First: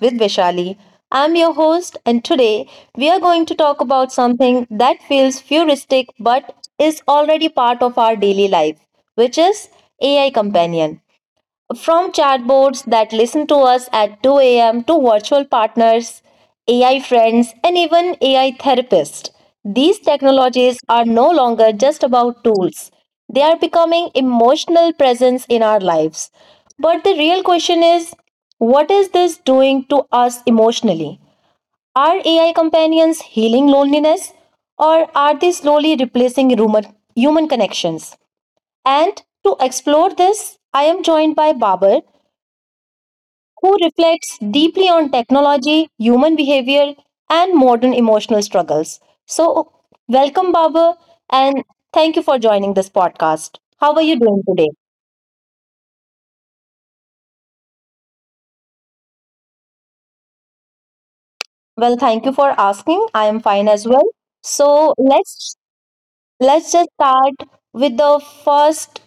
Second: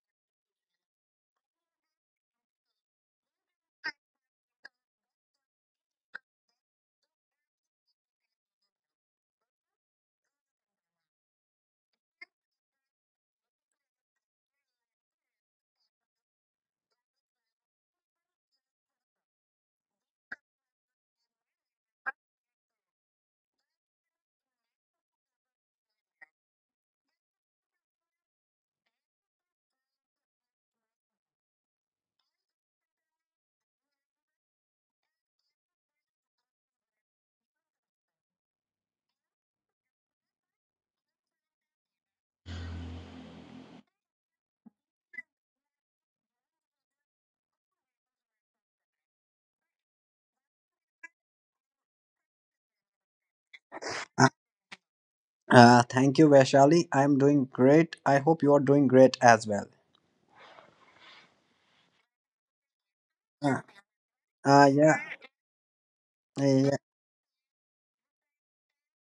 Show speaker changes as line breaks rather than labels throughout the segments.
with Vishali. I'm your host, and today we are going to talk about something that feels futuristic but is already part of our daily life, which is AI Companion. From chatbots that listen to us at 2 a.m. to virtual partners, AI friends, and even AI therapists, these technologies are no longer just about tools. They are becoming emotional presence in our lives. But the real question is, what is this doing to us emotionally? Are AI companions healing loneliness, or are they slowly replacing human connections? And to explore this, I am joined by Babar, who reflects deeply on technology, human behavior, and modern emotional struggles. So, welcome, Baba, and thank you for joining this podcast. How are you
Uh,
doing today?
thank you, Vaishali. I'm doing great. I hope you are doing great as well.
Well, thank you for asking. I am
Uh,
fine as well.
uh,
So
yeah,
let's
yeah,
let's just start with the first.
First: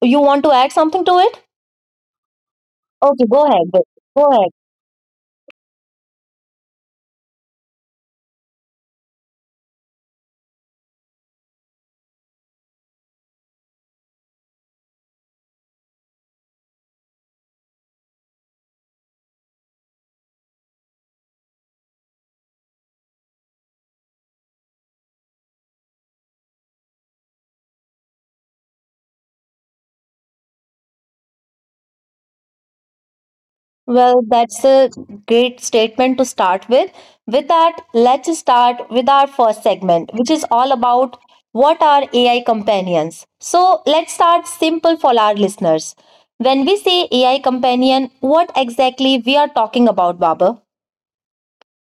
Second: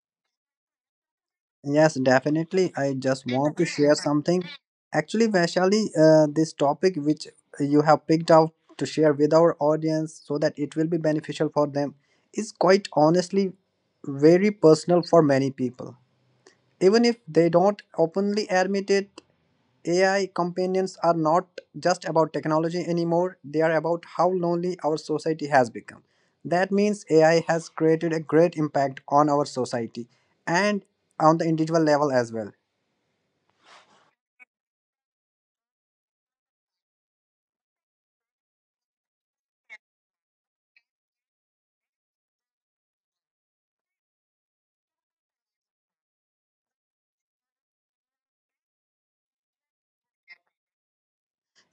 You want to add something to it?
yes, definitely. I just
Okay, go
want to
ahead.
share
Go
something.
ahead.
Actually, Vaishali, this topic which you have picked out to share with our audience so that it will be beneficial for them is quite honestly very personal for many people. Even if they don't openly admit it, AI companions are not just about technology anymore, they are about how lonely our society has become. That means AI has created a great impact on our society and on the individual level as well.
Well, that's a great statement to start with. With that, let's start with our first segment, which is all about what are AI companions. So, let's start simple for our listeners. When we say AI companion, what exactly we are talking about, Baba?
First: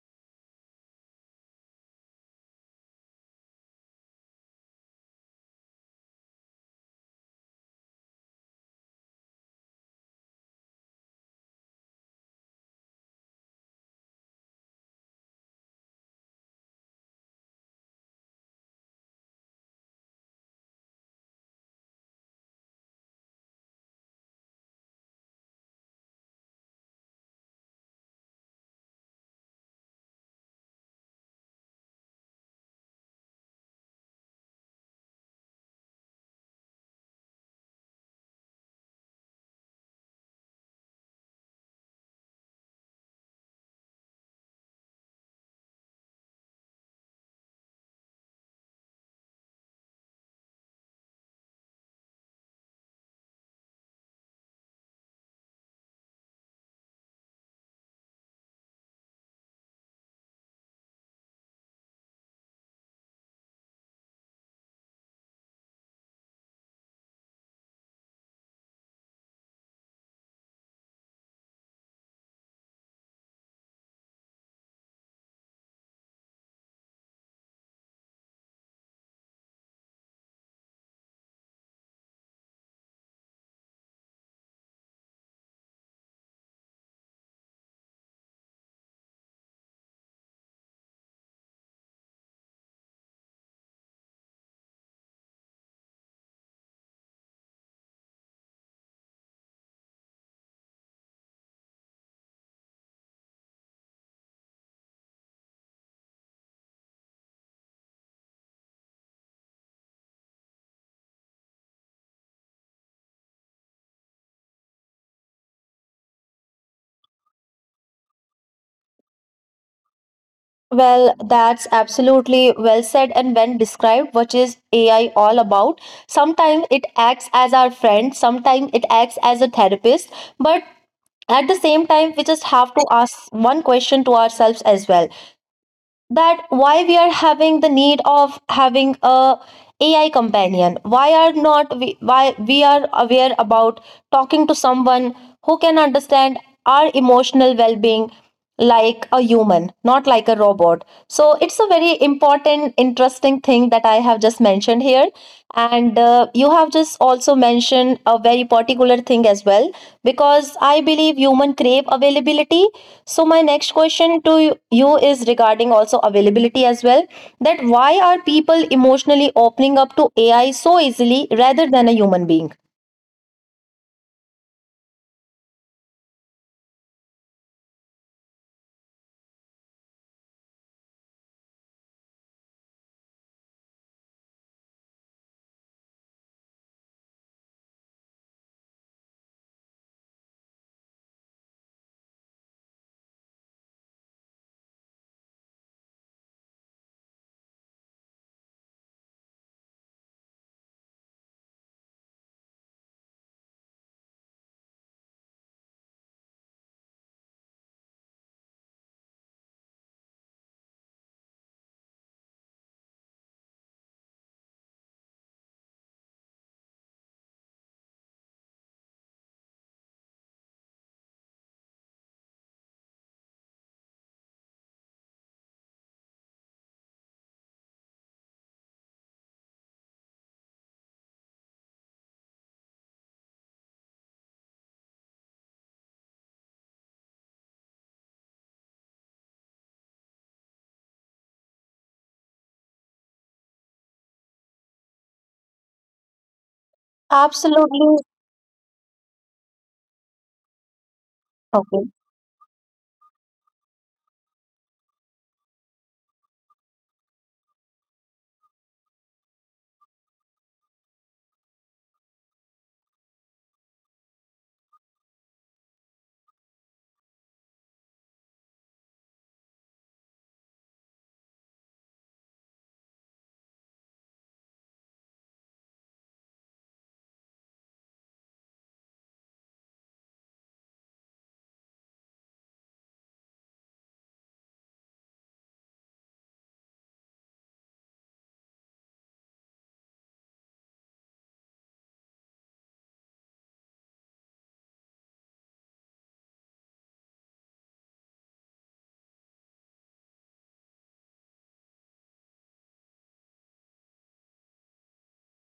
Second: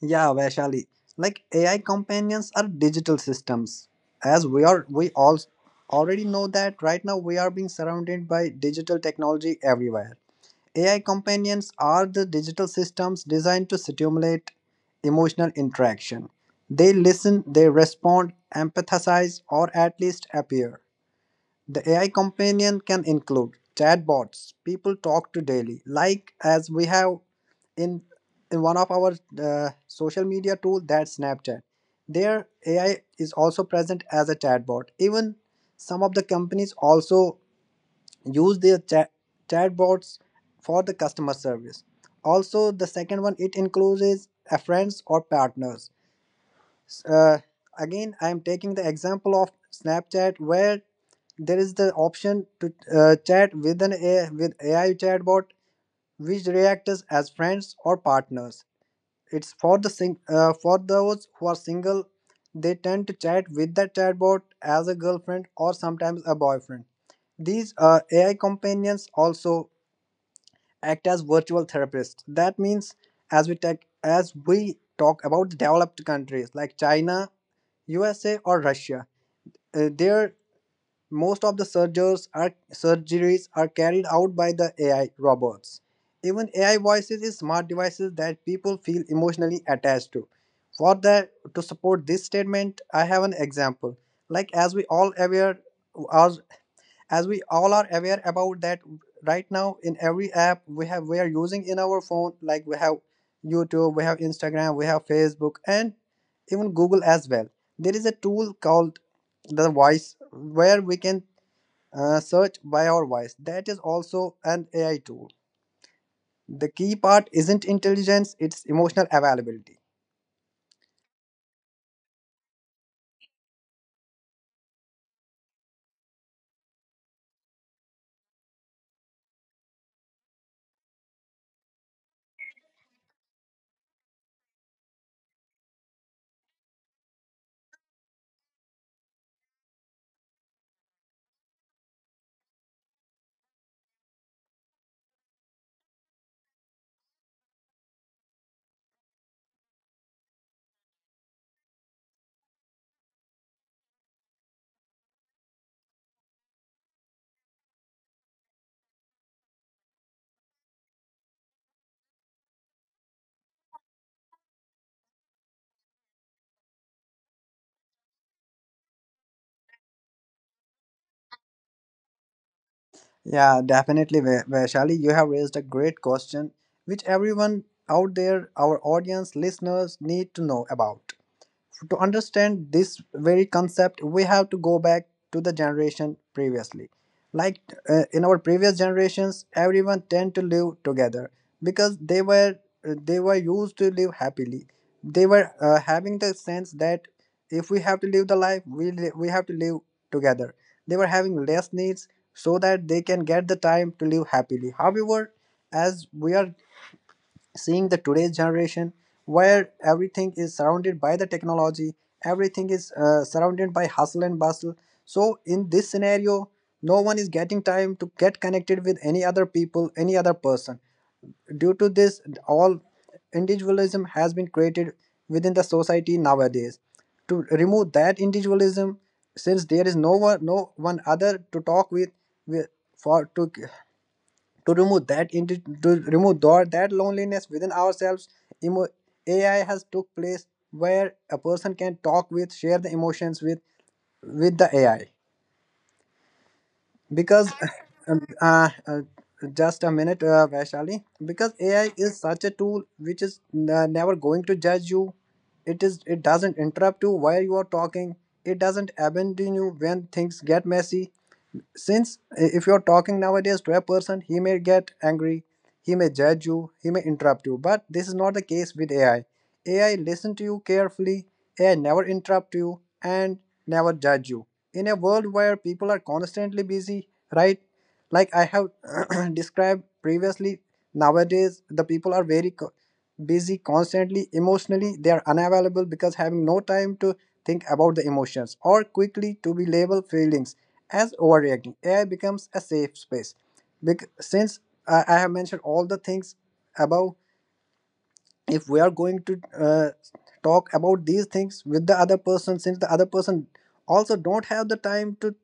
Yeah, Vaishali, like AI companions are digital systems. We all already know that right now we are being surrounded by digital technology everywhere. AI companions are the digital systems designed to stimulate emotional interaction. They listen, they respond, empathize, or at least appear. The AI companion can include chatbots, people talk to daily, like as we have in, in one of our social media tool, that's Snapchat. There, AI is also present as a chatbot. Even some of the companies also use their chatbots for the customer service. Also, the second one it includes is a friends or partners. S- uh, Again, I am taking the example of Snapchat where there is the option to chat with an AI, with AI chatbot which reacts as friends or partners. It's for the for those who are single, they tend to chat with the chatbot as a girlfriend or sometimes a boyfriend. These AI companions also act as virtual therapists. That means as we talk about the developed countries like China, USA, or Russia, there most of the surgeries are carried out by the AI robots. Even AI voices is smart devices that people feel emotionally attached to. For that to support this statement, I have an example. Like as we all aware, our as we all are aware about that right now in every app we are using in our phone, like we have YouTube, we have Instagram, we have Facebook, and even Google as well, there is a tool called the voice where we can search by our voice. That is also an AI tool. The key part isn't intelligence, it's emotional availability.
Well, that's absolutely well said and well described, which is AI all about. Sometimes it acts as our friend, sometimes it acts as a therapist, but at the same time, we just have to ask one question to ourselves as well, that why we are having the need of having a AI companion. Why are not we, why we are aware about talking to someone who can understand our emotional well-being, like a human, not like a robot? So it's a very important, interesting thing that I have just mentioned here. And you have just also mentioned a very particular thing as well, because I believe human crave availability. So, my next question to you is regarding also availability as well, that why are people emotionally opening up to AI so easily rather than a human being?
Yeah, definitely, Vaishali, you have raised a great question which everyone out there, our audience listeners, need to know about. To understand this very concept, we have to go back to the generation previously. Like, in our previous generations, everyone tend to live together because they were, they were used to live happily. They were having the sense that if we have to live the life, we have to live together. They were having less needs so that they can get the time to live happily. However, as we are seeing the today's generation where everything is surrounded by the technology, everything is surrounded by hustle and bustle, so in this scenario no one is getting time to get connected with any other people, any other person. Due to this all, individualism has been created within the society nowadays. To remove that individualism, since there is no one other to talk with, we- for to remove that to remove that loneliness within ourselves, emo- AI has took place where a person can talk with, share the emotions with the AI. Because
Absolutely.
um, uh, uh, just a minute, Vaishali, because AI is such a tool which is never going to judge you. It is it doesn't interrupt you while you are talking. It doesn't abandon you when things get messy, since if you're talking nowadays to a person, he may get angry, he may judge you, he may interrupt you. But this is not the case with AI. AI listen to you carefully. AI never interrupt you and never judge you. In a world where people are constantly busy, right, like I have described previously, nowadays the people are very busy constantly. Emotionally they are unavailable because having no time to think about the emotions, or quickly to be labeled feelings as overreacting, AI becomes a safe space. Since I have mentioned all the things above, if we are going to uh, talk about these things with the other person, since the other person also don't have the time to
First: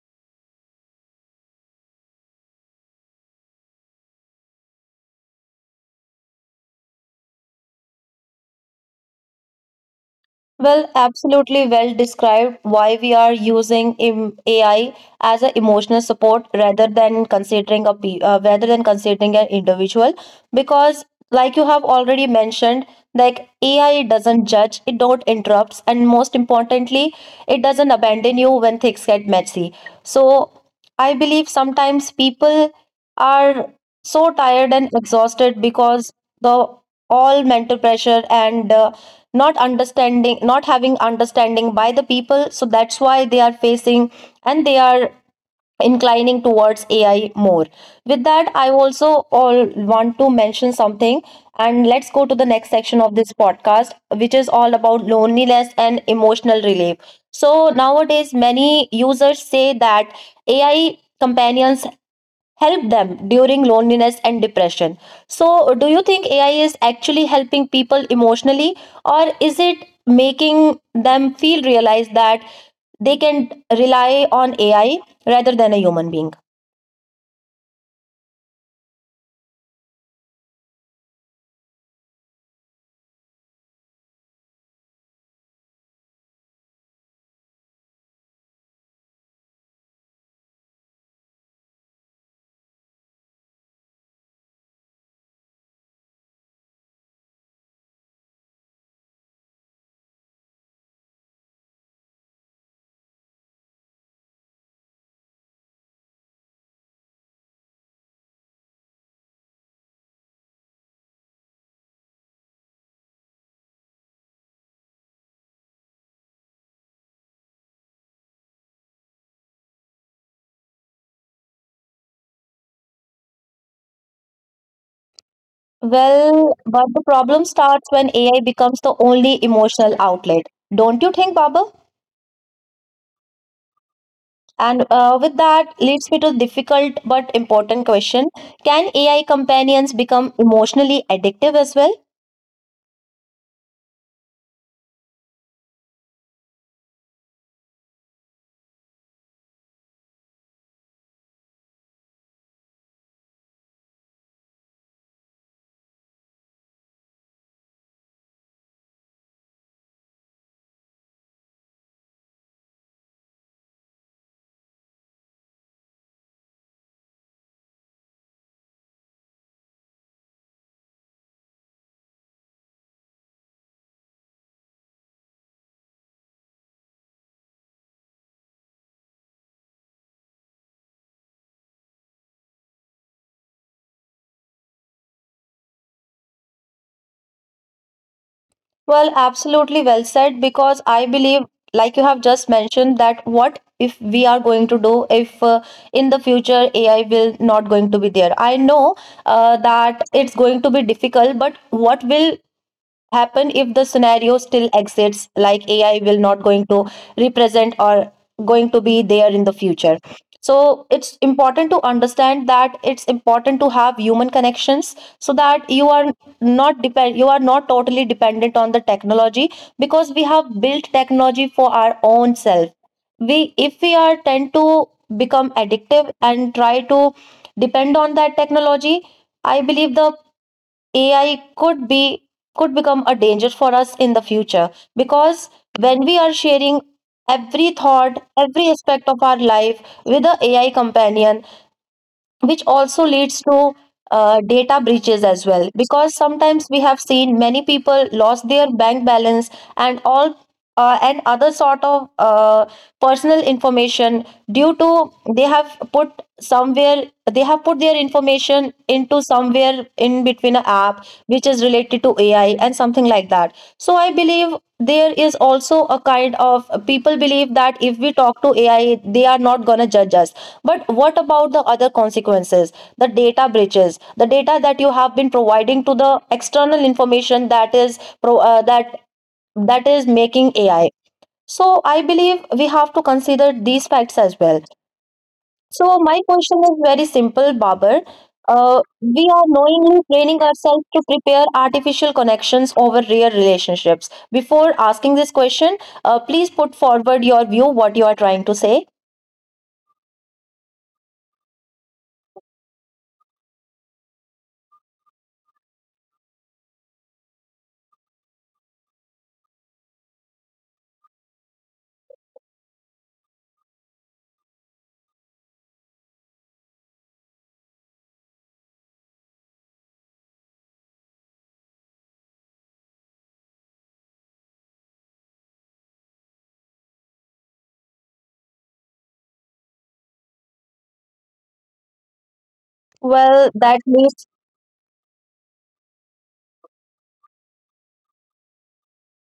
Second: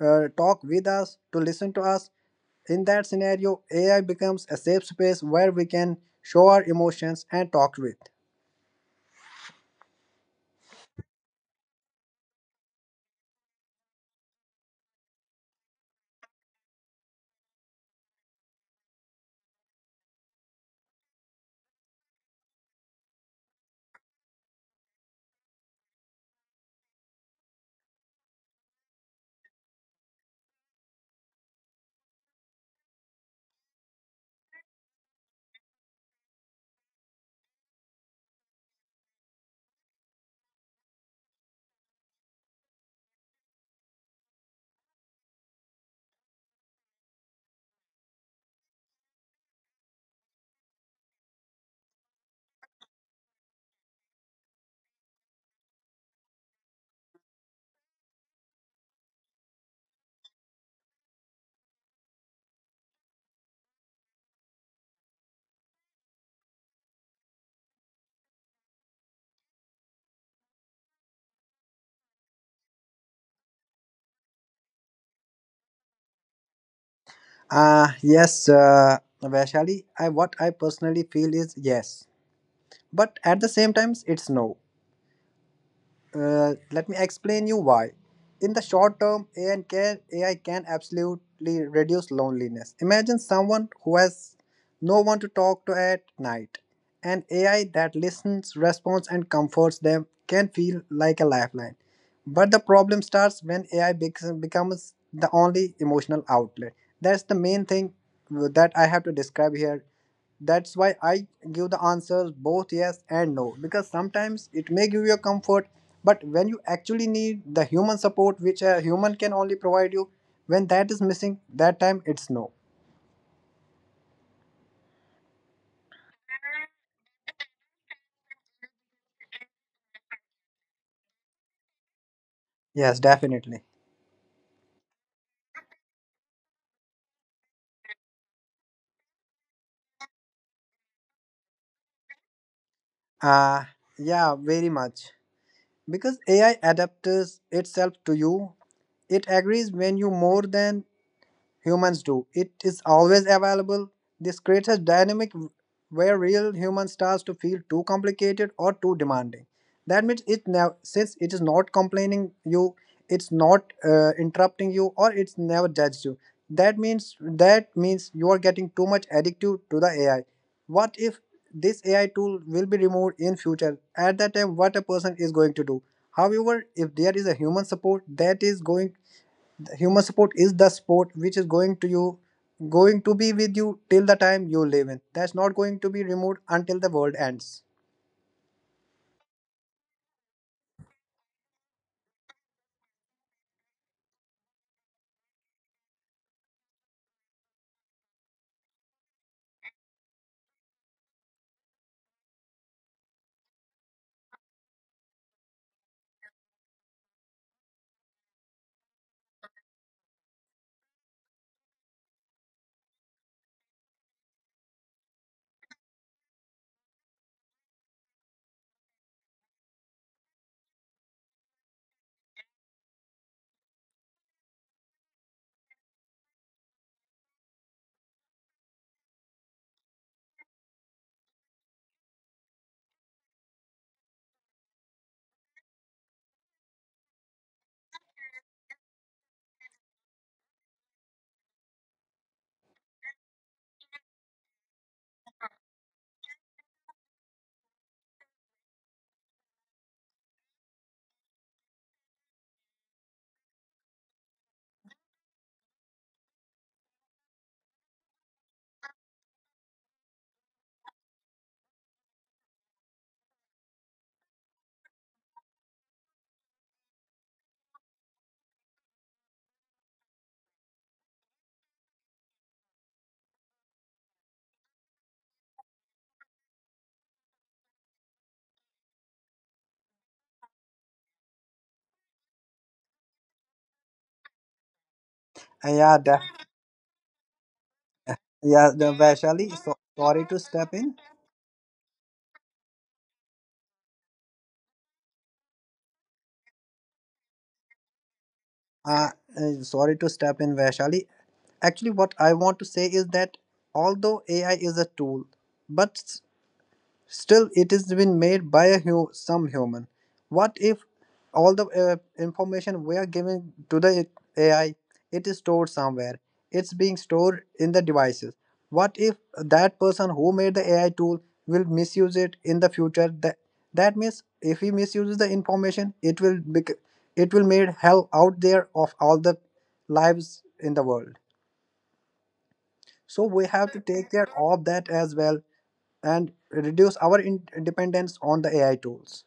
talk with us, to listen to us. In that scenario, AI becomes a safe space where we can show our emotions and talk with.
Well, absolutely well described why we are using AI as an emotional support rather than considering a rather than considering an individual, because like you have already mentioned, like AI doesn't judge, it don't interrupts, and most importantly, it doesn't abandon you when things get messy. So I believe sometimes people are so tired and exhausted because the all mental pressure, and not understanding, not having understanding by the people, so that's why they are facing, and they are inclining towards AI more. With that, I also all want to mention something, and let's go to the next section of this podcast, which is all about loneliness and emotional relief. So nowadays many users say that AI companions help them during loneliness and depression. So, do you think AI is actually helping people emotionally, or is it making them feel, realize, that they can rely on AI rather than a human being?
Yes, Vaishali, what I personally feel is yes. But at the same times, it's no. Let me explain you why. In the short term, AI can absolutely reduce loneliness. Imagine someone who has no one to talk to at night. An AI that listens, responds, and comforts them can feel like a lifeline. But the problem starts when becomes the only emotional outlet. That's the main thing that I have to describe here. That's why I give the answers both yes and no, because sometimes it may give you a comfort, but when you actually need the human support, which a human can only provide you, when that is missing, that time it's no.
Well, but the problem starts when AI becomes the only emotional outlet. Don't you think, Baba?
Yes, definitely.
And with that leads me to difficult but important question. Can AI companions become emotionally addictive as well?
Uh, yeah, very much. Because AI adapts itself to you, it agrees when you more than humans do. It is always available. This creates a dynamic where real human starts to feel too complicated or too demanding. That means it never, since it is not complaining you, it's not interrupting you, or it's never judged you. That means you are getting too much addictive to the AI. What if this AI tool will be removed in future? At that time, what a person is going to do? However, if there is a human support that is going Humor support is the support which is going to be with you till the time you live in. That's not going to be removed until the world ends.
Well, absolutely well said, because I believe, like you have just mentioned, that what if we are going to do if in the future AI will not going to be there? I know that it's going to be difficult, but what will happen if the scenario still exists, like AI will not going to represent or going to be there in the future. So it's important to understand that it's important to have human connections, so that you are not depend, you are not totally dependent on the technology, because we have built technology for our own self. We, if we are tend to become addictive and try to depend on that technology, I believe the AI could be, could become a danger for us in the future, because when we are sharing every thought, every aspect of our life with the AI companion, which also leads to data breaches as well. Because sometimes we have seen many people lost their bank balance and all, and other sort of personal information due to they have put somewhere, they have put their information into somewhere in between a app which is related to AI and something like that. So I believe there is also a kind of people believe that if we talk to AI, they are not gonna judge us. But what about the other consequences? The data breaches, the data that you have been providing to the external information that is that that is making AI. So I believe we have to consider these facts as well.
Uh, Yeah,
So my
def-
question is very simple, Babar.
yeah, the
We are
Vaishali. So,
knowingly
sorry to
training
step
ourselves
in.
to prepare artificial connections over real relationships. Before asking this question, please put forward your view, what you are trying to say.
Uh, Sorry to step in, Vaishali. Actually, what I want to say is that although AI is a tool, but still, it is been made by a some human. What if all the information we are giving to the AI, it is stored somewhere. It's being stored in the devices. What if that person who made the AI tool will misuse it in the future? That, that means if he misuses the information, it will made hell out there of all the lives in the world. So we
Well,
have
that
to take
leads
care of that as well and reduce our dependence on the AI tools.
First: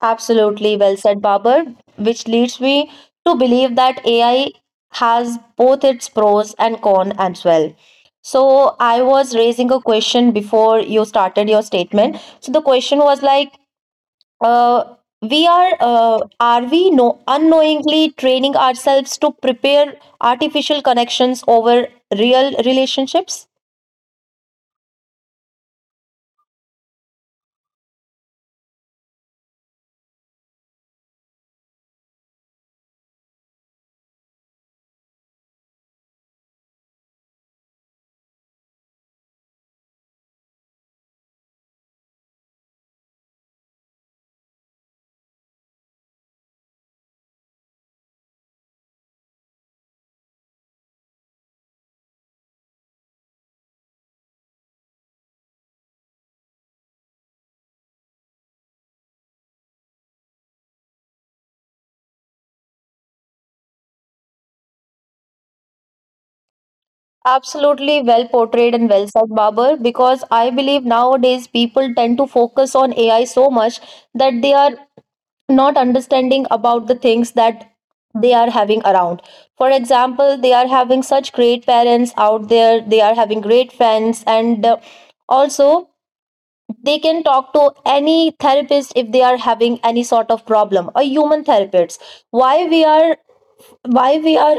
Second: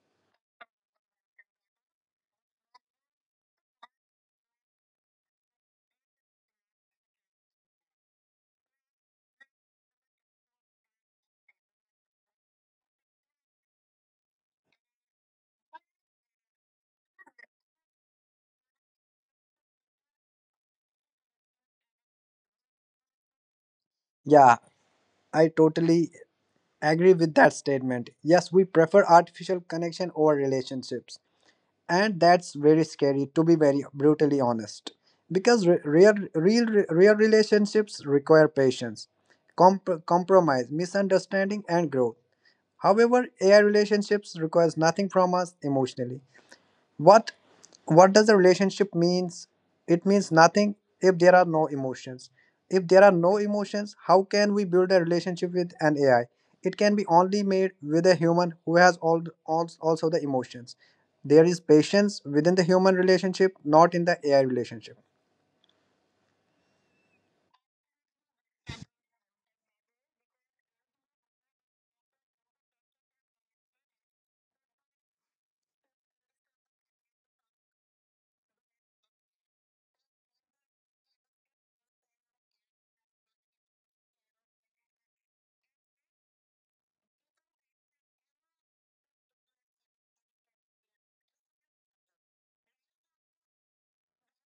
absolutely well said, Babar, which leads me to believe that AI has both its pros and cons as well. So I was raising a question before you started your statement. So the question was like, uh, we are we no unknowingly training ourselves to prepare artificial connections over real relationships?
Yeah, I totally agree with that statement. Yes, we prefer artificial connection over relationships. And that's very scary, to be very brutally honest. Because real relationships require patience, compromise, misunderstanding, and growth. However, AI relationships requires nothing from us emotionally. what what does the relationship means? It means nothing if there are no emotions. If there are no emotions, how can we build a relationship with an AI? It can be only made with a human who has all also the emotions. There is patience within the human relationship, not in the AI relationship.
Absolutely well portrayed and well said, Babar, because I believe nowadays people tend to focus on AI so much that they are not understanding about the things that they are having around. For example, they are having such great parents out there, they are having great friends, and also they can talk to any therapist if they are having any sort of problem, a human therapist. why we are why we are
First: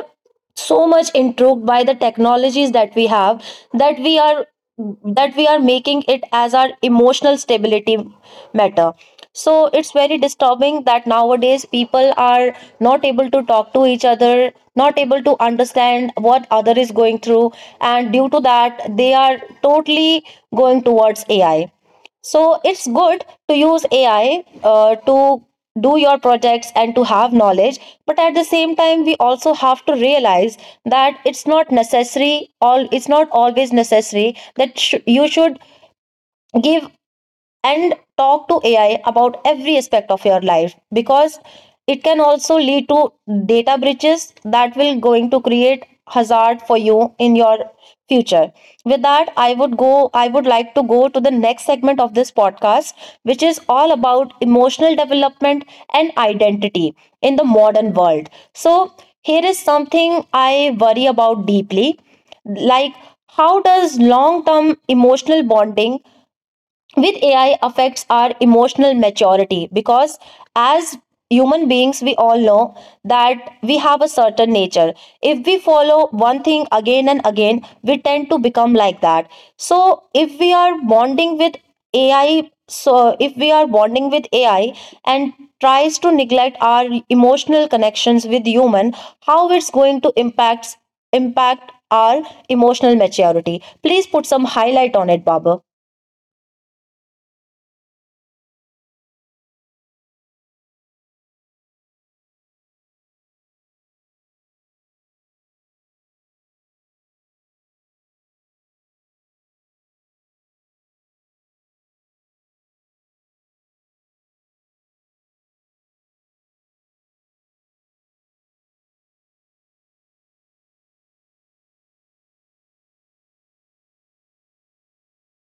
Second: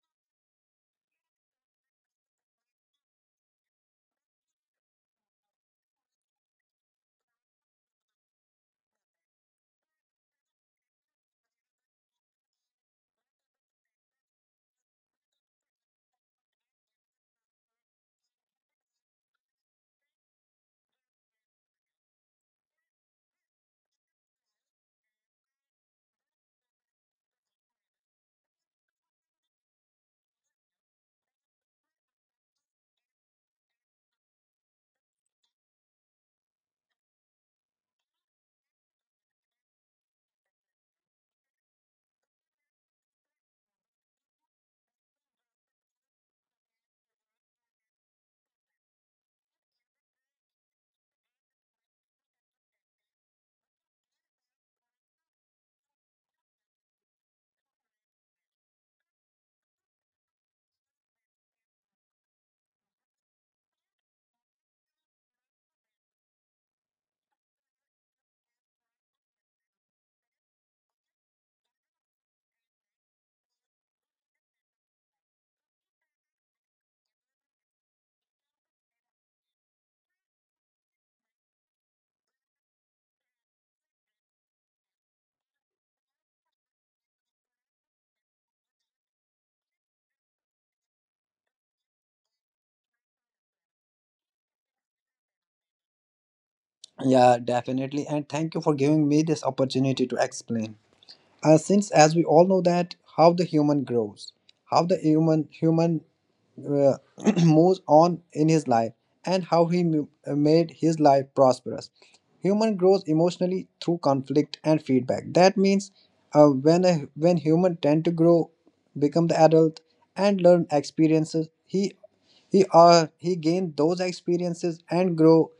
so much intrigued by the technologies that we have, that we are, that we are making it as our emotional stability matter? So it's very disturbing that nowadays people are not able to talk to each other, not able to understand what other is going through, and due to that they are totally going towards AI. So it's good to use AI to do your projects and to have knowledge. But at the same time, we also have to realize that it's not necessary, all, it's not always necessary that you should give and talk to AI about every aspect of your life, because it can also lead to data breaches that will going to create hazard for you in your future. With that, I would like to go to the next segment of this podcast, which is all about emotional development and identity in the modern world. So here is something I worry about deeply, like, how does long term emotional bonding with AI affects our emotional maturity? Because as human beings we all know that we have a certain nature. If we follow one thing again and again, we tend to become like that. So if we are bonding with ai so if we are bonding with AI and tries to neglect our emotional connections with human, how it's going to impact our emotional maturity? Please put some highlight on it, Baba.
Yeah, definitely. And thank you for giving me this opportunity to explain. Since, as we all know, that how the human grows, how the human uh, moves on in his life and how he made his life prosperous. Human grows emotionally through conflict and feedback. That means when when human tend to grow, become the adult and learn experiences, he gained those experiences and grow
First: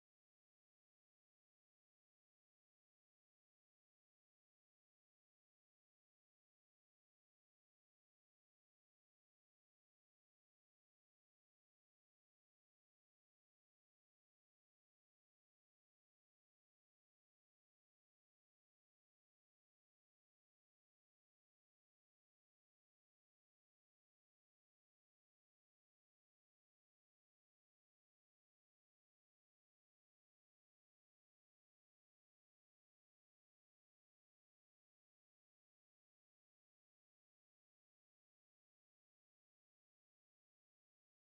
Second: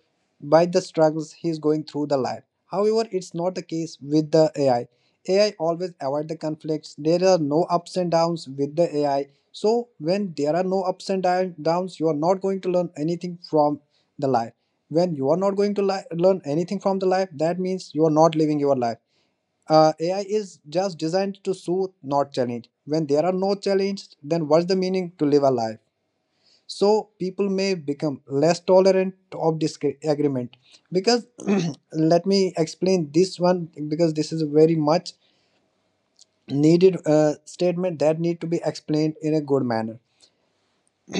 by the struggles he is going through the life. However, it's not the case with the AI. AI always avoid the conflicts. There are no ups and downs with the AI. So when there are no ups and downs, you are not going to learn anything from the life. When you are not going to learn anything from the life, that means you are not living your life. AI is just designed to soothe, not challenge. When there are no challenges, then what's the meaning to live a life? So people may become less tolerant of disagreement because let me explain this one because this is a very much needed statement that need to be explained in a good manner.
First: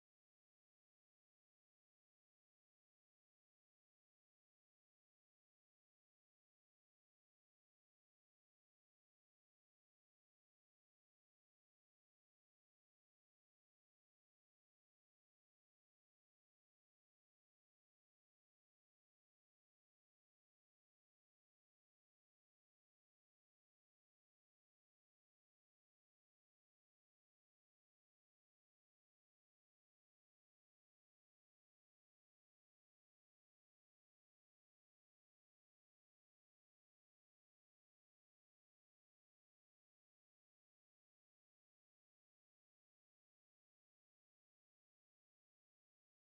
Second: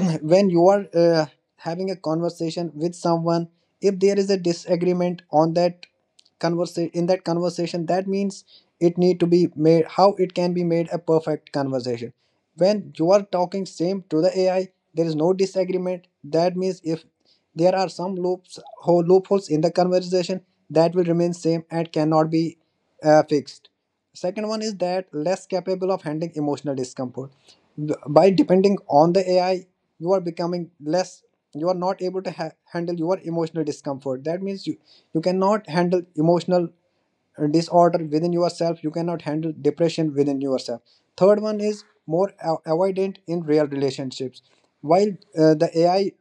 When you are having a conversation with someone, if there is a disagreement on that conversation, in that conversation, that means it need to be made how it can be made a perfect conversation. When you are talking same to the AI, there is no disagreement. That means if there are some loopholes in the conversation, that will remain same and cannot be fixed. Second one is that less capable of handling emotional discomfort. By depending on the AI, you are becoming less, you are not able to handle your emotional discomfort. That means you cannot handle emotional disorder within yourself, you cannot handle depression within yourself. Third one is more avoidant in real relationships. While the AI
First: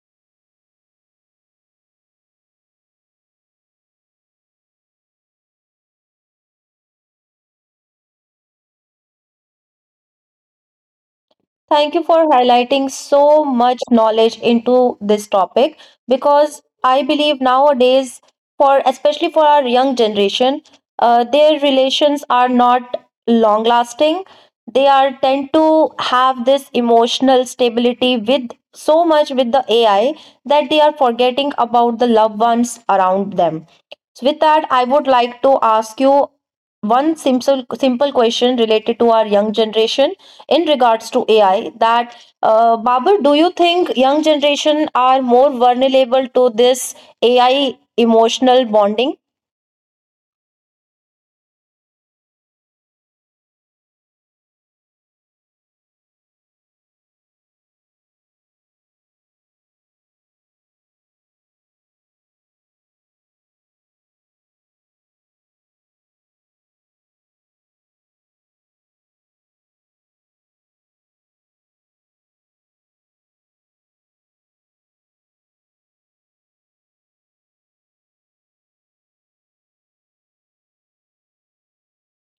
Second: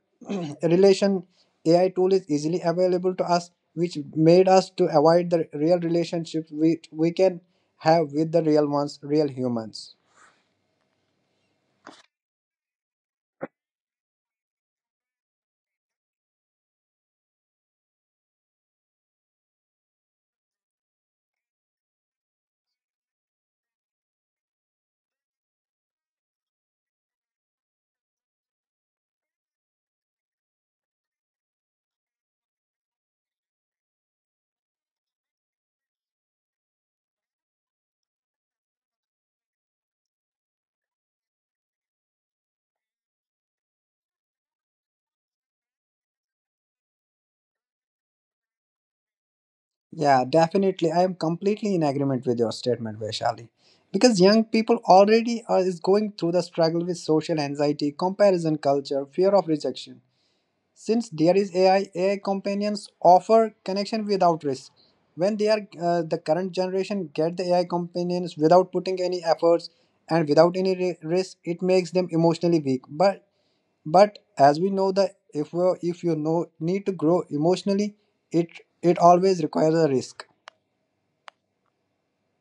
relation, AI tool is easily available to us which made us to avoid the real relationships we can have with the real ones, real humans.
Thank you for highlighting so much knowledge into this topic, because I believe nowadays, for especially for our young generation, their relations are not long lasting. They are tend to have this emotional stability with so much with the AI that they are forgetting about the loved ones around them. So with that, I would like to ask you one simple question related to our young generation in regards to AI. That Babur, do you think young generation are more vulnerable to this AI emotional bonding?
Yeah, definitely, I am completely in agreement with your statement, Vaishali, because young people already is going through the struggle with social anxiety, comparison culture, fear of rejection. Since there is AI, AI companions offer connection without risk. When they are the current generation get the AI companions without putting any efforts and without any risk, it makes them emotionally weak. But as we know that if you know need to grow emotionally, it it always requires a risk.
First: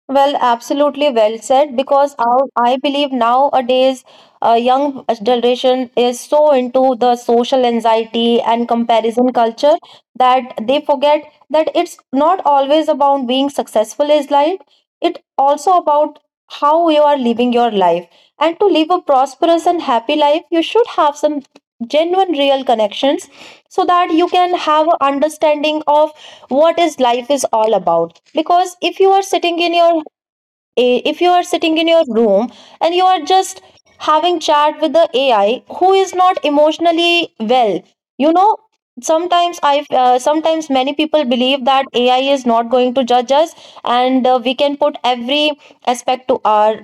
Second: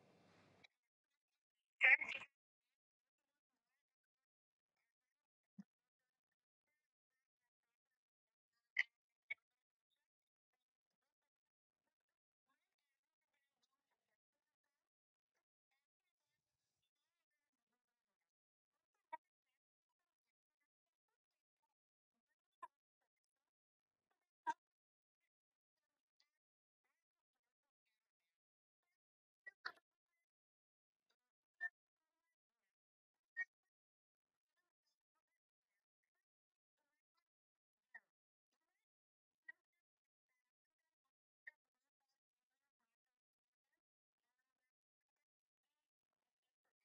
Well, absolutely well said. Because I believe nowadays, young generation is so into the social anxiety and comparison culture that they forget that it's not always about being successful is life. It also about how you are living your life. And to live a prosperous and happy life, you should have some genuine, real connections, so that you can have a understanding of what is life is all about. Because if you are sitting in your if you are sitting in your room and you are just having chat with the AI, who is not emotionally well, you know, sometimes i sometimes many people believe that AI is not going to judge us, and we can put every aspect to our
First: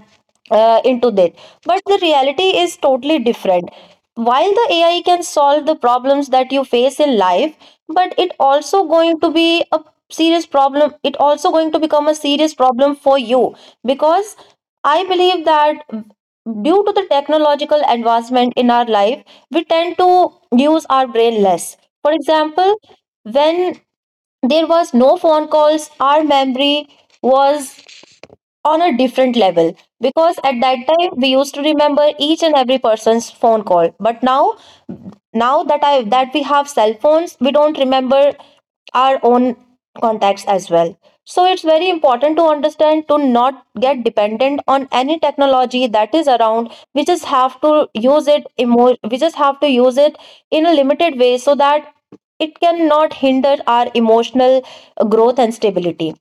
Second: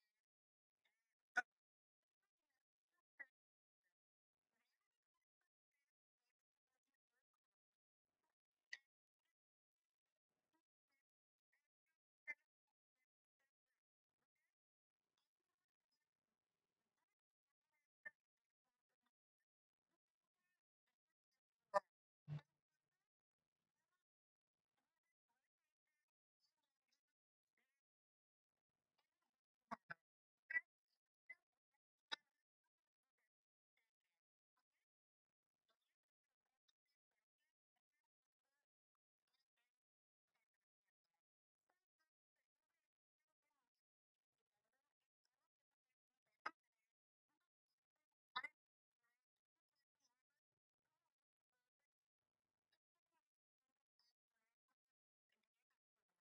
into that. But the reality is totally different. While the AI can solve the problems that you face in life, but it also going to be a serious problem. It also going to become a serious problem for you, because I believe that due to the technological advancement in our life, we tend to use our brain less. For example, when there was no phone calls, our memory was on a different level because at that time we used to remember each and every person's phone call. But now, now that we have cell phones we don't remember our own contacts as well. So it's very important to understand to not get dependent on any technology that is around. We just have to we just have to use it in a limited way so that it cannot hinder our emotional growth and stability.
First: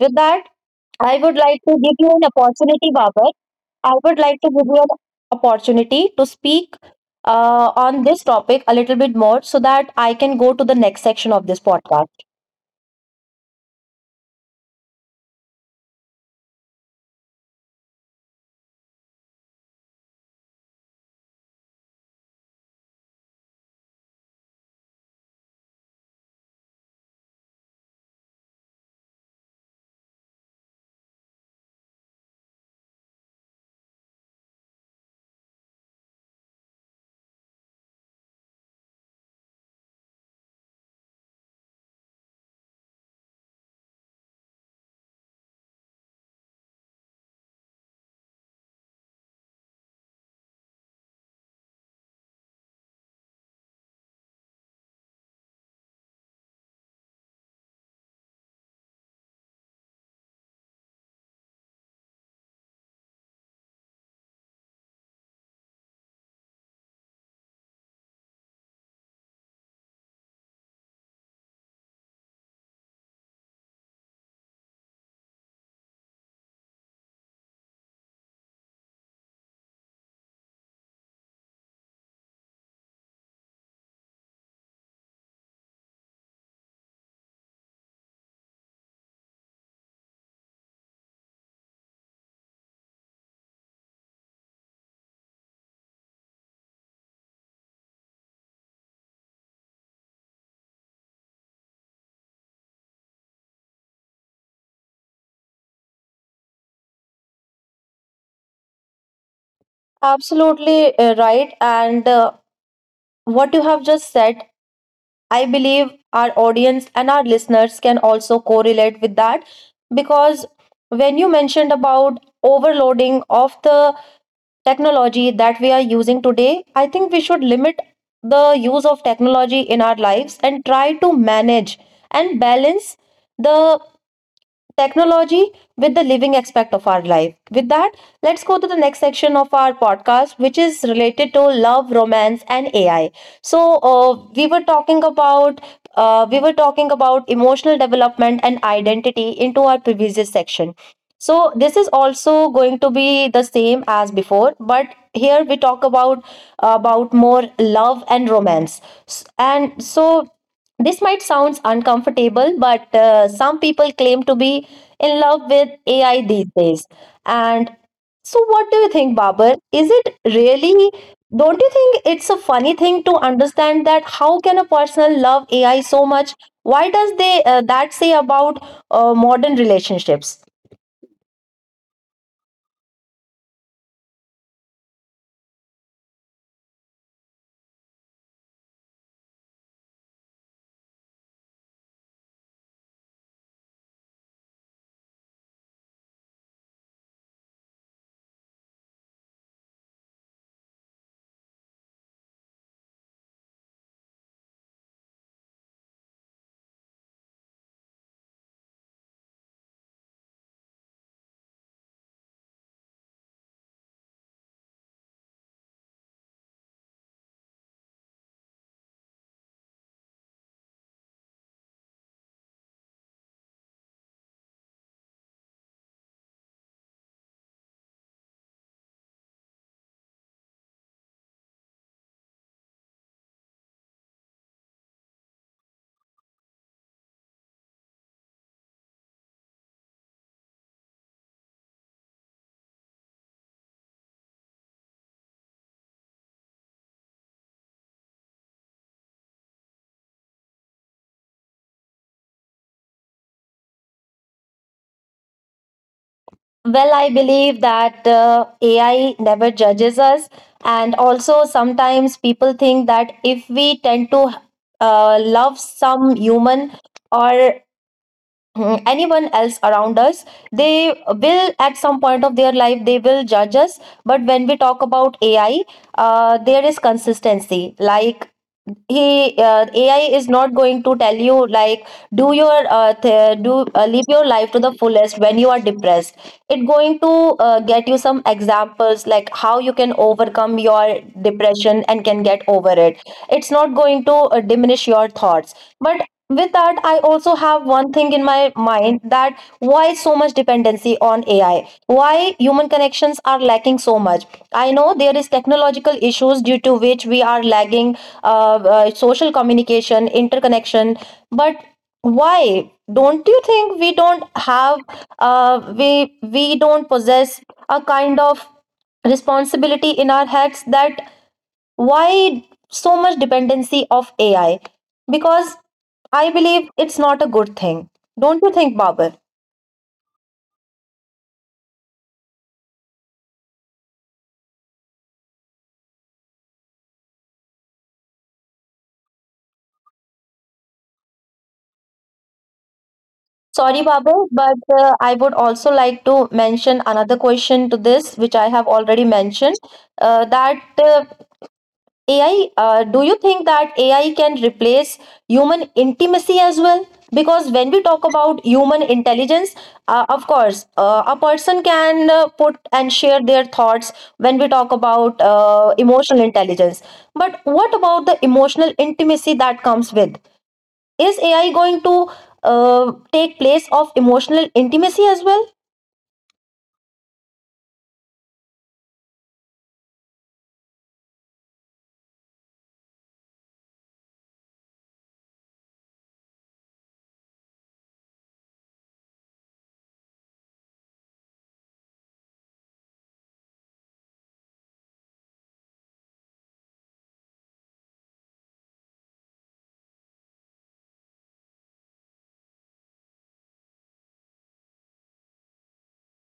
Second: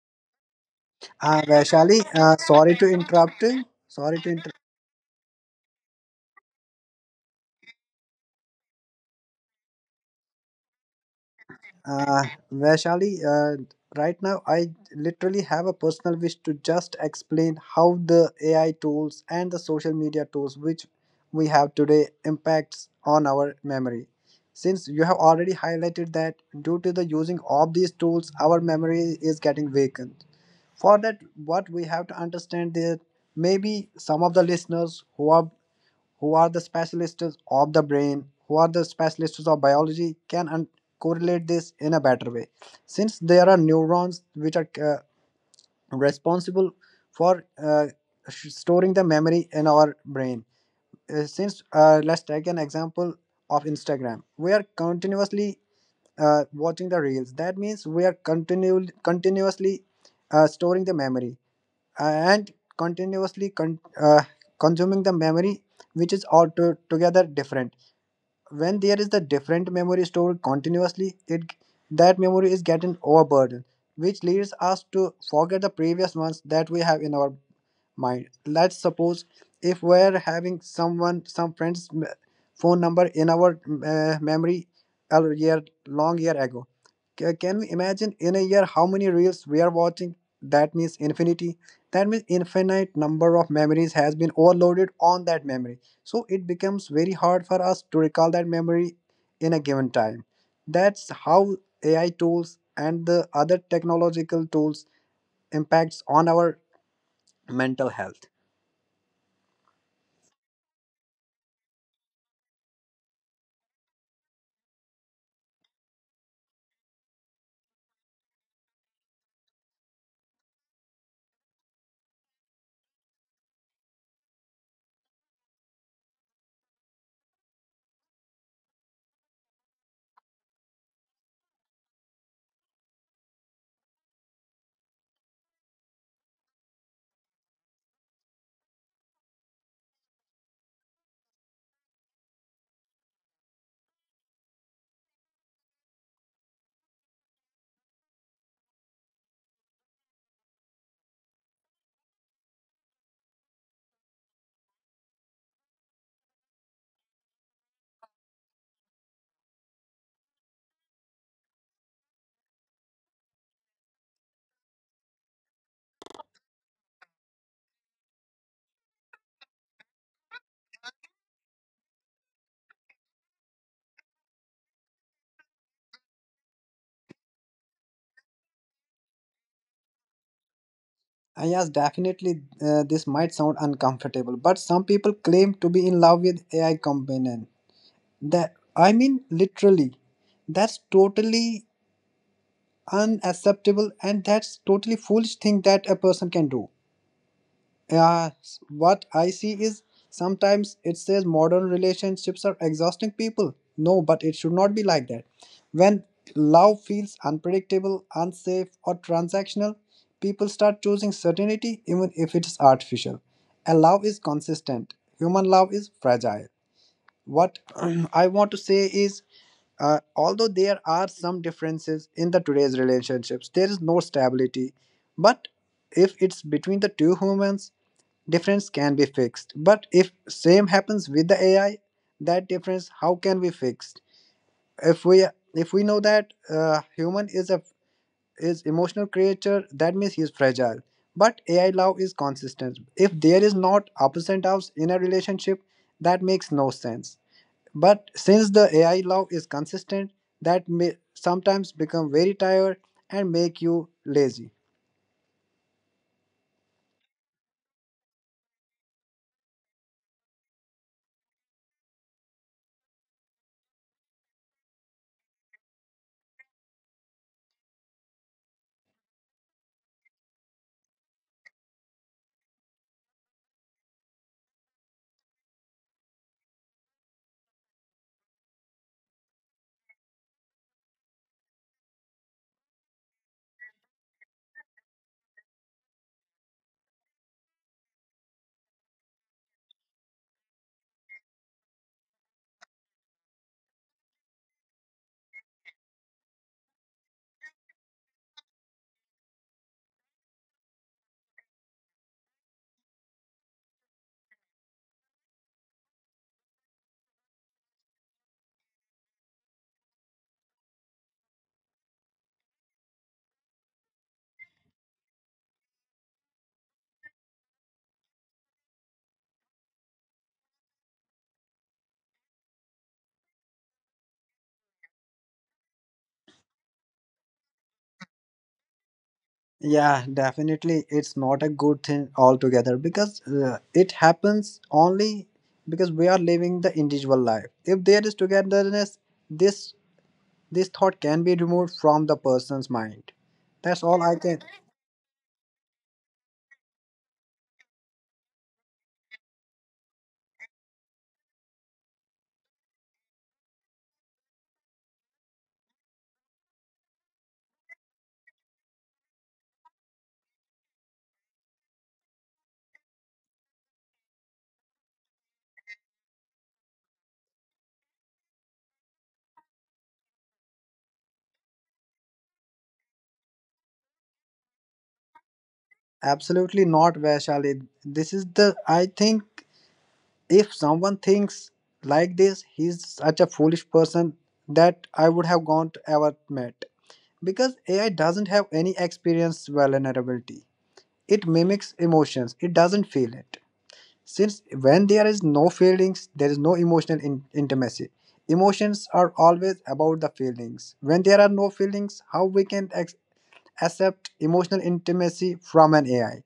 With that, I would like to give
Vaishali,
you an
sorry to
opportunity, Babar.
interrupt.
I would
Sorry to
like to
interrupt.
give you an opportunity to speak on this topic a little bit more so that I can go to the next section of this
Uh,
podcast.
Vaishali, right now I literally have a personal wish to just explain how the AI tools and the social media tools which we have today impacts on our memory. Since you have already highlighted that due to the using of these tools, our memory is getting vacant. For that, what we have to understand is maybe some of the listeners who are the specialists of the brain, who are the specialists of biology, can correlate this in a better way. Since there are neurons which are responsible for storing the memory in our brain. Since Let's take an example of Instagram. We are continuously watching the reels. That means we are continuously storing the memory uh, and continuously consuming the memory, which is all together different. When there is the different memory stored continuously, it that memory is getting overburdened, which leads us to forget the previous ones that we have in our mind. Let's suppose if we're having someone, some phone number in our memory a year, long year ago. Can we imagine in a year how many reels we are watching? That means infinity. That means infinite number of memories has been overloaded on that memory. So it becomes very hard for us to recall that memory in a given time. That's how AI tools and the other technological tools impacts on our mental health.
Absolutely right. And what you have just said, I believe our audience and our listeners can also correlate with that, because when you mentioned about overloading of the technology that we are using today, I think we should limit the use of technology in our lives and try to manage and balance the technology with the living aspect of our life. With that, let's go to the next section of our podcast, which is related to love, romance, and AI. So we were talking about emotional development and identity into our previous section. So this is also going to be the same as before, but here we talk about more love and romance. And so this might sound uncomfortable, but some people claim to be in love with AI these days. And so, what do you think, Babar? Is it really? Don't you think it's a funny thing to understand that how can a person love AI so much? Why does they that say about modern relationships?
Yes, definitely. This might sound uncomfortable, but some people claim to be in love with AI companion. That I mean, literally, that's totally unacceptable, and that's totally foolish thing that a person can do. Yeah, what I see is sometimes it says modern relationships are exhausting people. No, but it should not be like that. When love feels unpredictable, unsafe, or transactional, people start choosing certainty even if it is artificial. And love is consistent, human love is fragile. What I want to say is although there are some differences in the today's relationships, there is no stability. But if it's between the two humans, difference can be fixed. But if same happens with the AI, that difference how can be fixed. if we if we know that human is a is emotional creature, that means he is fragile. But AI love is consistent. If there is not ups and downs in a relationship, that makes no sense. But since the AI love is consistent, that may sometimes become very tired and make you lazy.
Well, I believe that AI never judges us. And also, sometimes people think that if we tend to love some human or anyone else around us, they will at some point of their life they will judge us. But when we talk about AI, there is consistency. Like, he AI is not going to tell you like, do your th- do live your life to the fullest when you are depressed. It going to get you some examples like how you can overcome your depression and can get over it. It's not going to diminish your thoughts. But with that, I also have one thing in my mind, that why so much dependency on AI? Why human connections are lacking so much? I know there is technological issues due to which we are lagging social communication interconnection. But why? Don't you think we don't have we don't possess a kind of responsibility in our heads that why so much dependency of AI? Because I believe it's not a good thing. Don't you think, Babar?
Yeah, definitely, it's not a good thing altogether because it happens only because we are living the individual life. If there is togetherness, this this thought can be removed from the person's mind.
Sorry,
That's all
Babar,
I can.
but I would also like to mention another question to this, which I have already mentioned, that AI, do you think that AI can replace human intimacy as well? Because when we talk about human intelligence, of course, a person can put and share their thoughts when we talk about emotional intelligence. But what about the emotional intimacy that comes with? Is AI going to take place of emotional intimacy as well?
Absolutely not, Vaishali. This is the I think if someone thinks like this, he's such a foolish person that I would have gone to ever met. Because AI doesn't have any experience, vulnerability. It mimics emotions, it doesn't feel it. Since when there is no feelings, there is no emotional intimacy. Emotions are always about the feelings. When there are no feelings, how we can accept emotional intimacy from an AI?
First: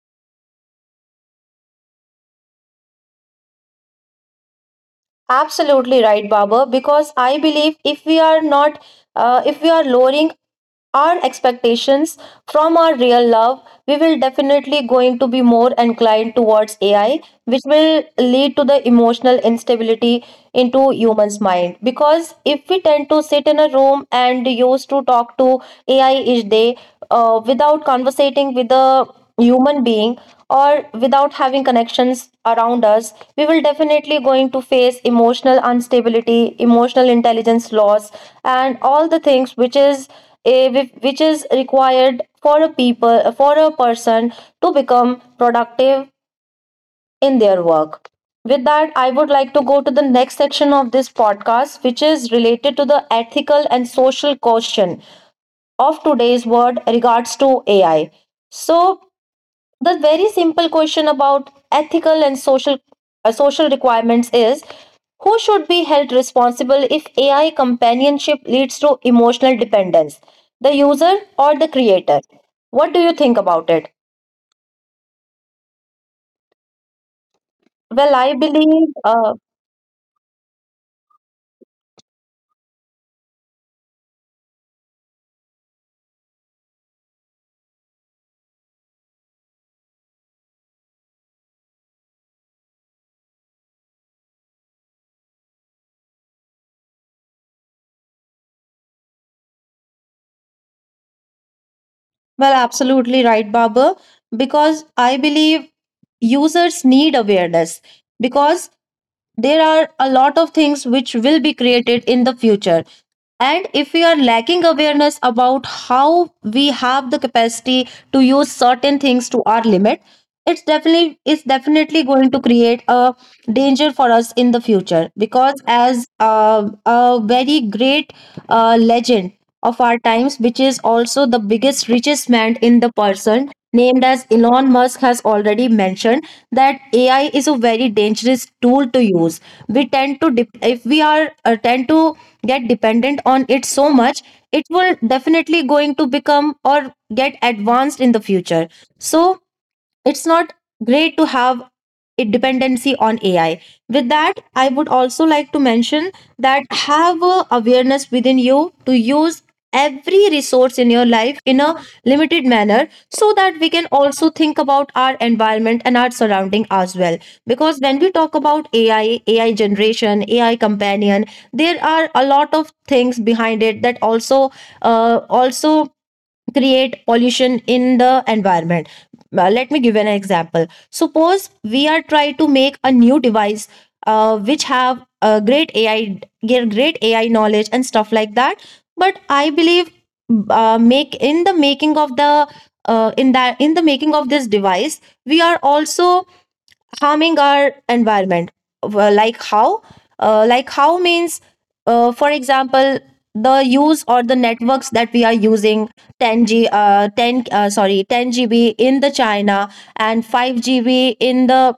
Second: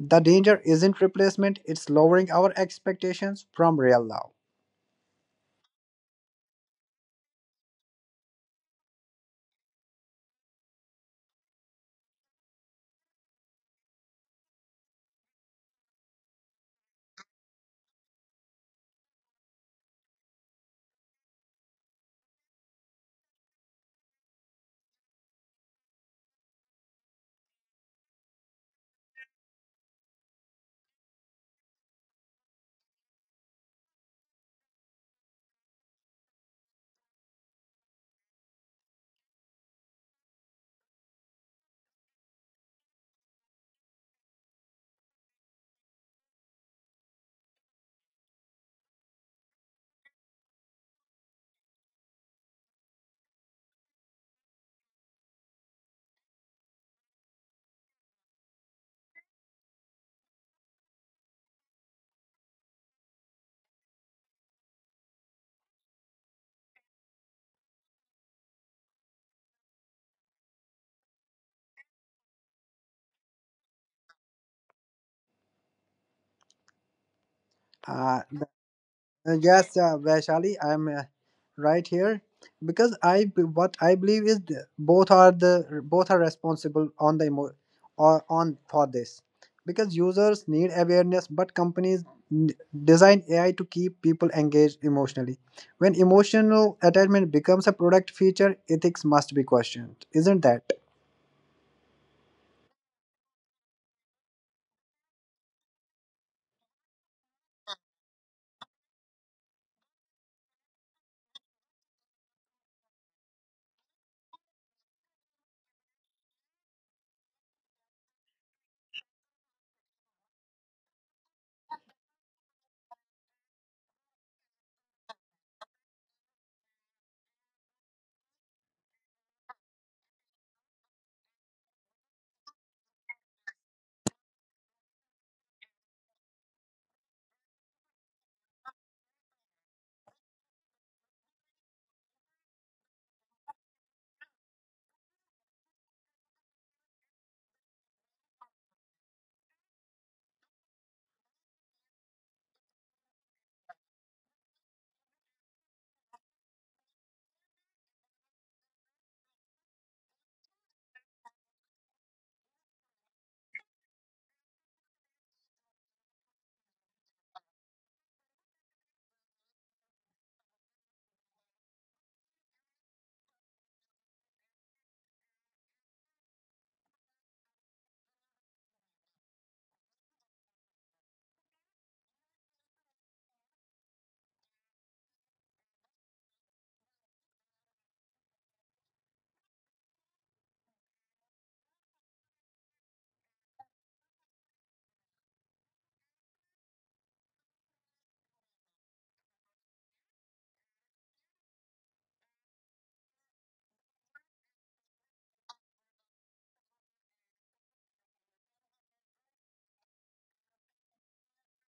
The danger isn't replacement, it's lowering our expectations from real love.
Absolutely right, Baba. Because I believe if we are not, if we are lowering our expectations from our real love, we will definitely going to be more inclined towards AI, which will lead to the emotional instability into humans mind. Because if we tend to sit in a room and used to talk to AI each day without conversating with a human being, or without having connections around us, we will definitely going to face emotional instability, emotional intelligence loss, and all the things which is which is required for a people for a person to become productive in their work. With that, I would like to go to the next section of this podcast, which is related to the ethical and social question of today's world regards to AI. So the very simple question about ethical and social social requirements is, who should be held responsible if AI companionship leads to emotional dependence? The user or the creator? What do you think about it? Well,
Uh,
I
th-
believe
yes, Vaishali, I'm right here, because what I believe is both are the both are responsible on the or on for this, because users need awareness, but companies n- design AI to keep people engaged emotionally. When emotional attachment becomes a product feature, ethics must be questioned, isn't that?
well, absolutely right, Babar, because I believe users need awareness, because there are a lot of things which will be created in the future. And if we are lacking awareness about how we have the capacity to use certain things to our limit, it's definitely going to create a danger for us in the future. Because as a very great legend of our times, which is also the biggest richest man in the person named as Elon Musk has already mentioned that AI is a very dangerous tool to use. We tend to dep, if we are tend to get dependent on it so much, it will definitely going to become or get advanced in the future. So it's not great to have a dependency on AI. With that, I would also like to mention that have a awareness within you to use every resource in your life in a limited manner, so that we can also think about our environment and our surrounding as well. Because when we talk about AI, AI generation, AI companion, there are a lot of things behind it that also also create pollution in the environment. Let me give an example. Suppose we are trying to make a new device which have a great AI, get great AI knowledge and stuff like that. But I believe make in the making of the in that in the making of this device, we are also harming our environment. Like how? Like how means, for example, the use or the networks that we are using, 10G, 10 GB in the China, and 5 GB in the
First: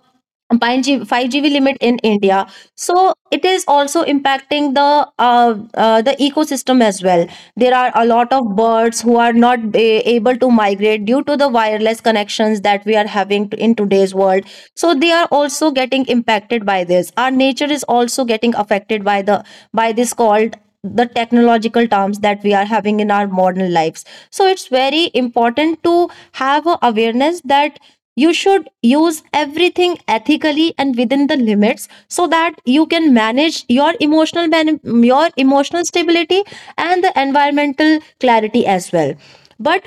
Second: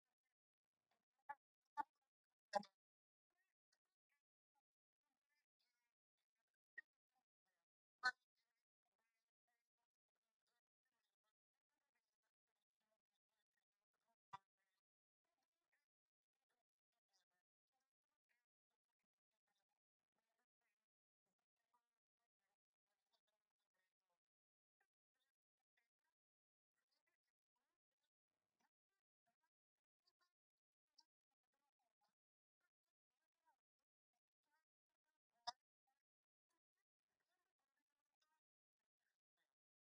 5 GB limit in India. So it is also impacting the ecosystem as well. There are a lot of birds who are not a- able to migrate due to the wireless connections that we are having to, in today's world. So they are also getting impacted by this. Our nature is also getting affected by the by this called the technological terms that we are having in our modern lives. So it's very important to have a awareness that you should use everything ethically and within the limits, so that you can manage your your emotional stability and the environmental clarity as well. But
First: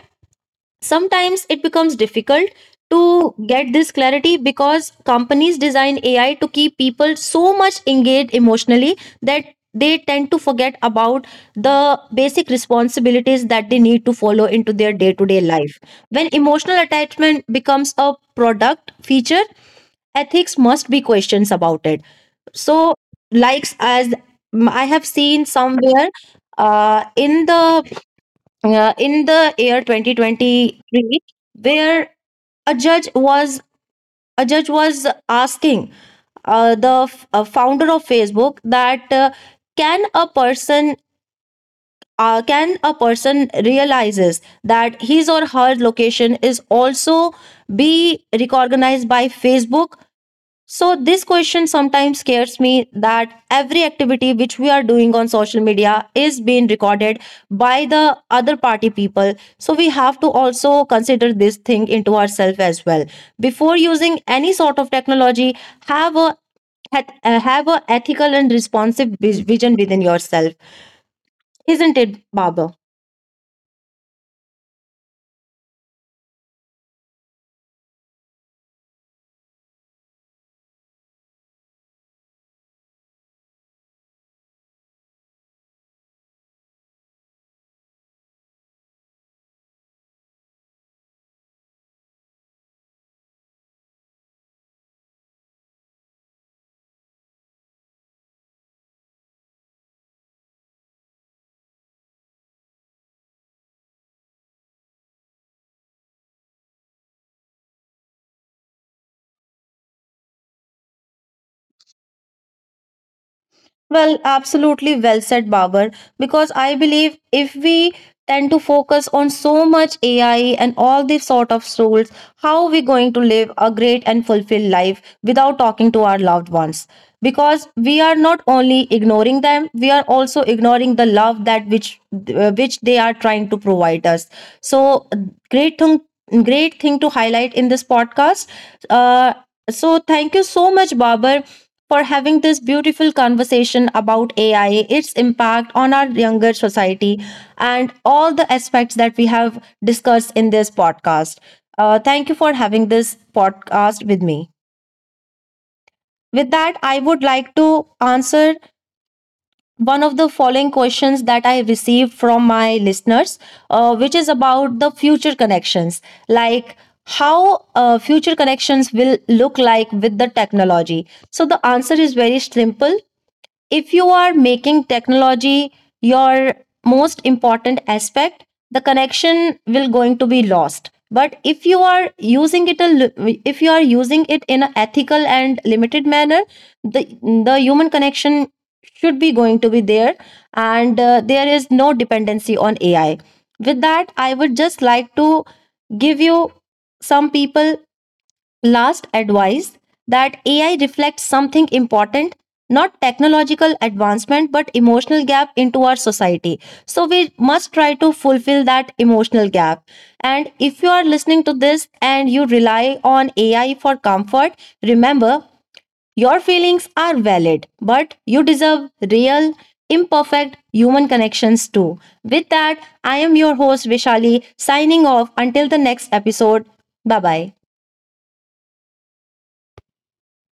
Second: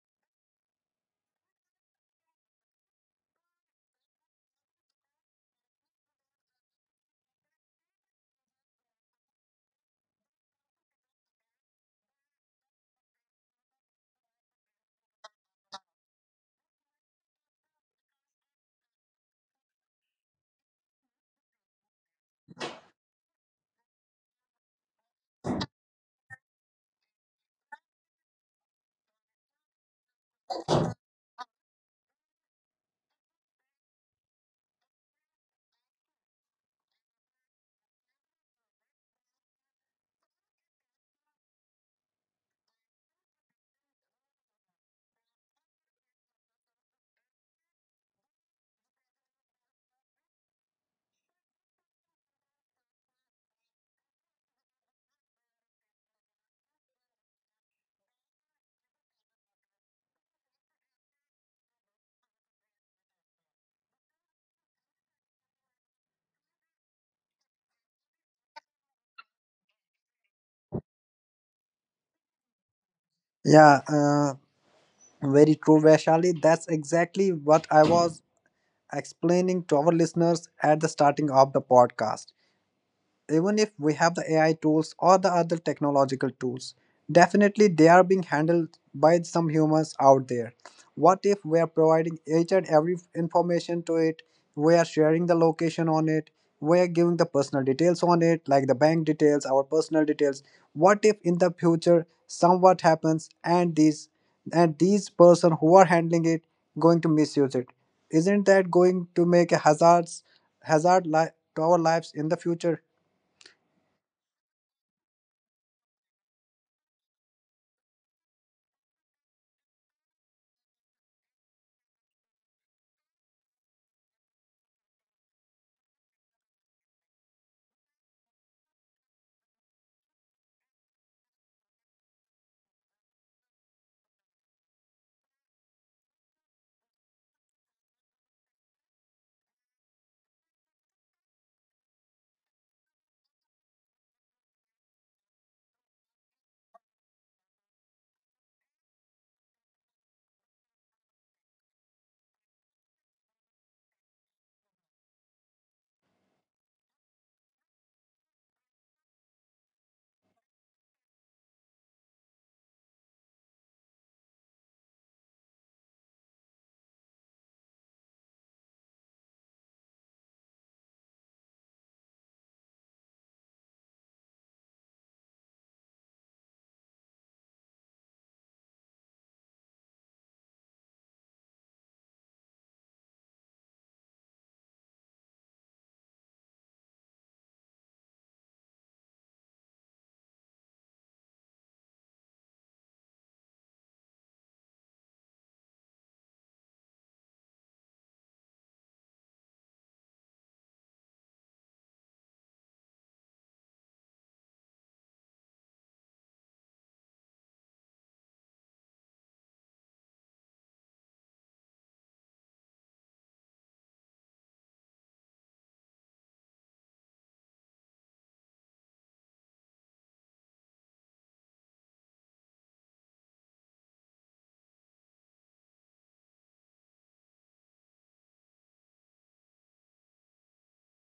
sometimes it becomes difficult to get this clarity because companies design AI to keep people so much engaged emotionally that they tend to forget about the basic responsibilities that they need to follow into their day to day life. When emotional attachment becomes a product feature, ethics must be questions about it. So, likes as I have seen somewhere uh, in the in the year 2023, where a judge was a judge was asking founder of Facebook that can a person can a person realizes that his or her location is also be recognized by Facebook. So, this question sometimes scares me, that every activity which we are doing on social media is being recorded by the other party people. So, we have to also consider this thing into ourselves as well. Before using any sort of technology, have a have a ethical and responsive vision within yourself, isn't it, Baba?
Yeah, very true, Vaishali. That's exactly what I was explaining to our listeners at the starting of the podcast. Even if we have the AI tools or the other technological tools, definitely they are being handled by some humans out there. What if we are providing each and every information to it? We are sharing the location on it. We are giving the personal details on it, like the bank details, our personal details. What if in the future somewhat happens and these person who are handling it going to misuse it? Isn't that going to make a hazard to our lives in the future?
Well, absolutely well said, Babar. Because I believe if we tend to focus on so much AI and all these sort of rules, how are we going to live a great and fulfilled life without talking to our loved ones? Because we are not only ignoring them, we are also ignoring the love that which they are trying to provide us. So, great thing, great thing to highlight in this podcast. Uh, so, thank you so much, Babar, for having this beautiful conversation about AI, its impact on our younger society, and all the aspects that we have discussed in this podcast. Thank you for having this podcast with me. With that, I would like to answer one of the following questions that I received from my listeners, which is about the future connections. Like, how future connections will look like with the technology. So the answer is very simple. If you are making technology your most important aspect, the connection will going to be lost. But if you are using if you are using it in an ethical and limited manner, the the human connection should be going to be there, and there is no dependency on AI. With that, I would just like to give you some people last advice, that AI reflects something important, not technological advancement, but emotional gap into our society. So we must try to fulfill that emotional gap. And if you are listening to this and you rely on AI for comfort, remember, your feelings are valid, but you deserve real, imperfect human connections too. With that, I am your host Vishali signing off until the next episode. Bye bye.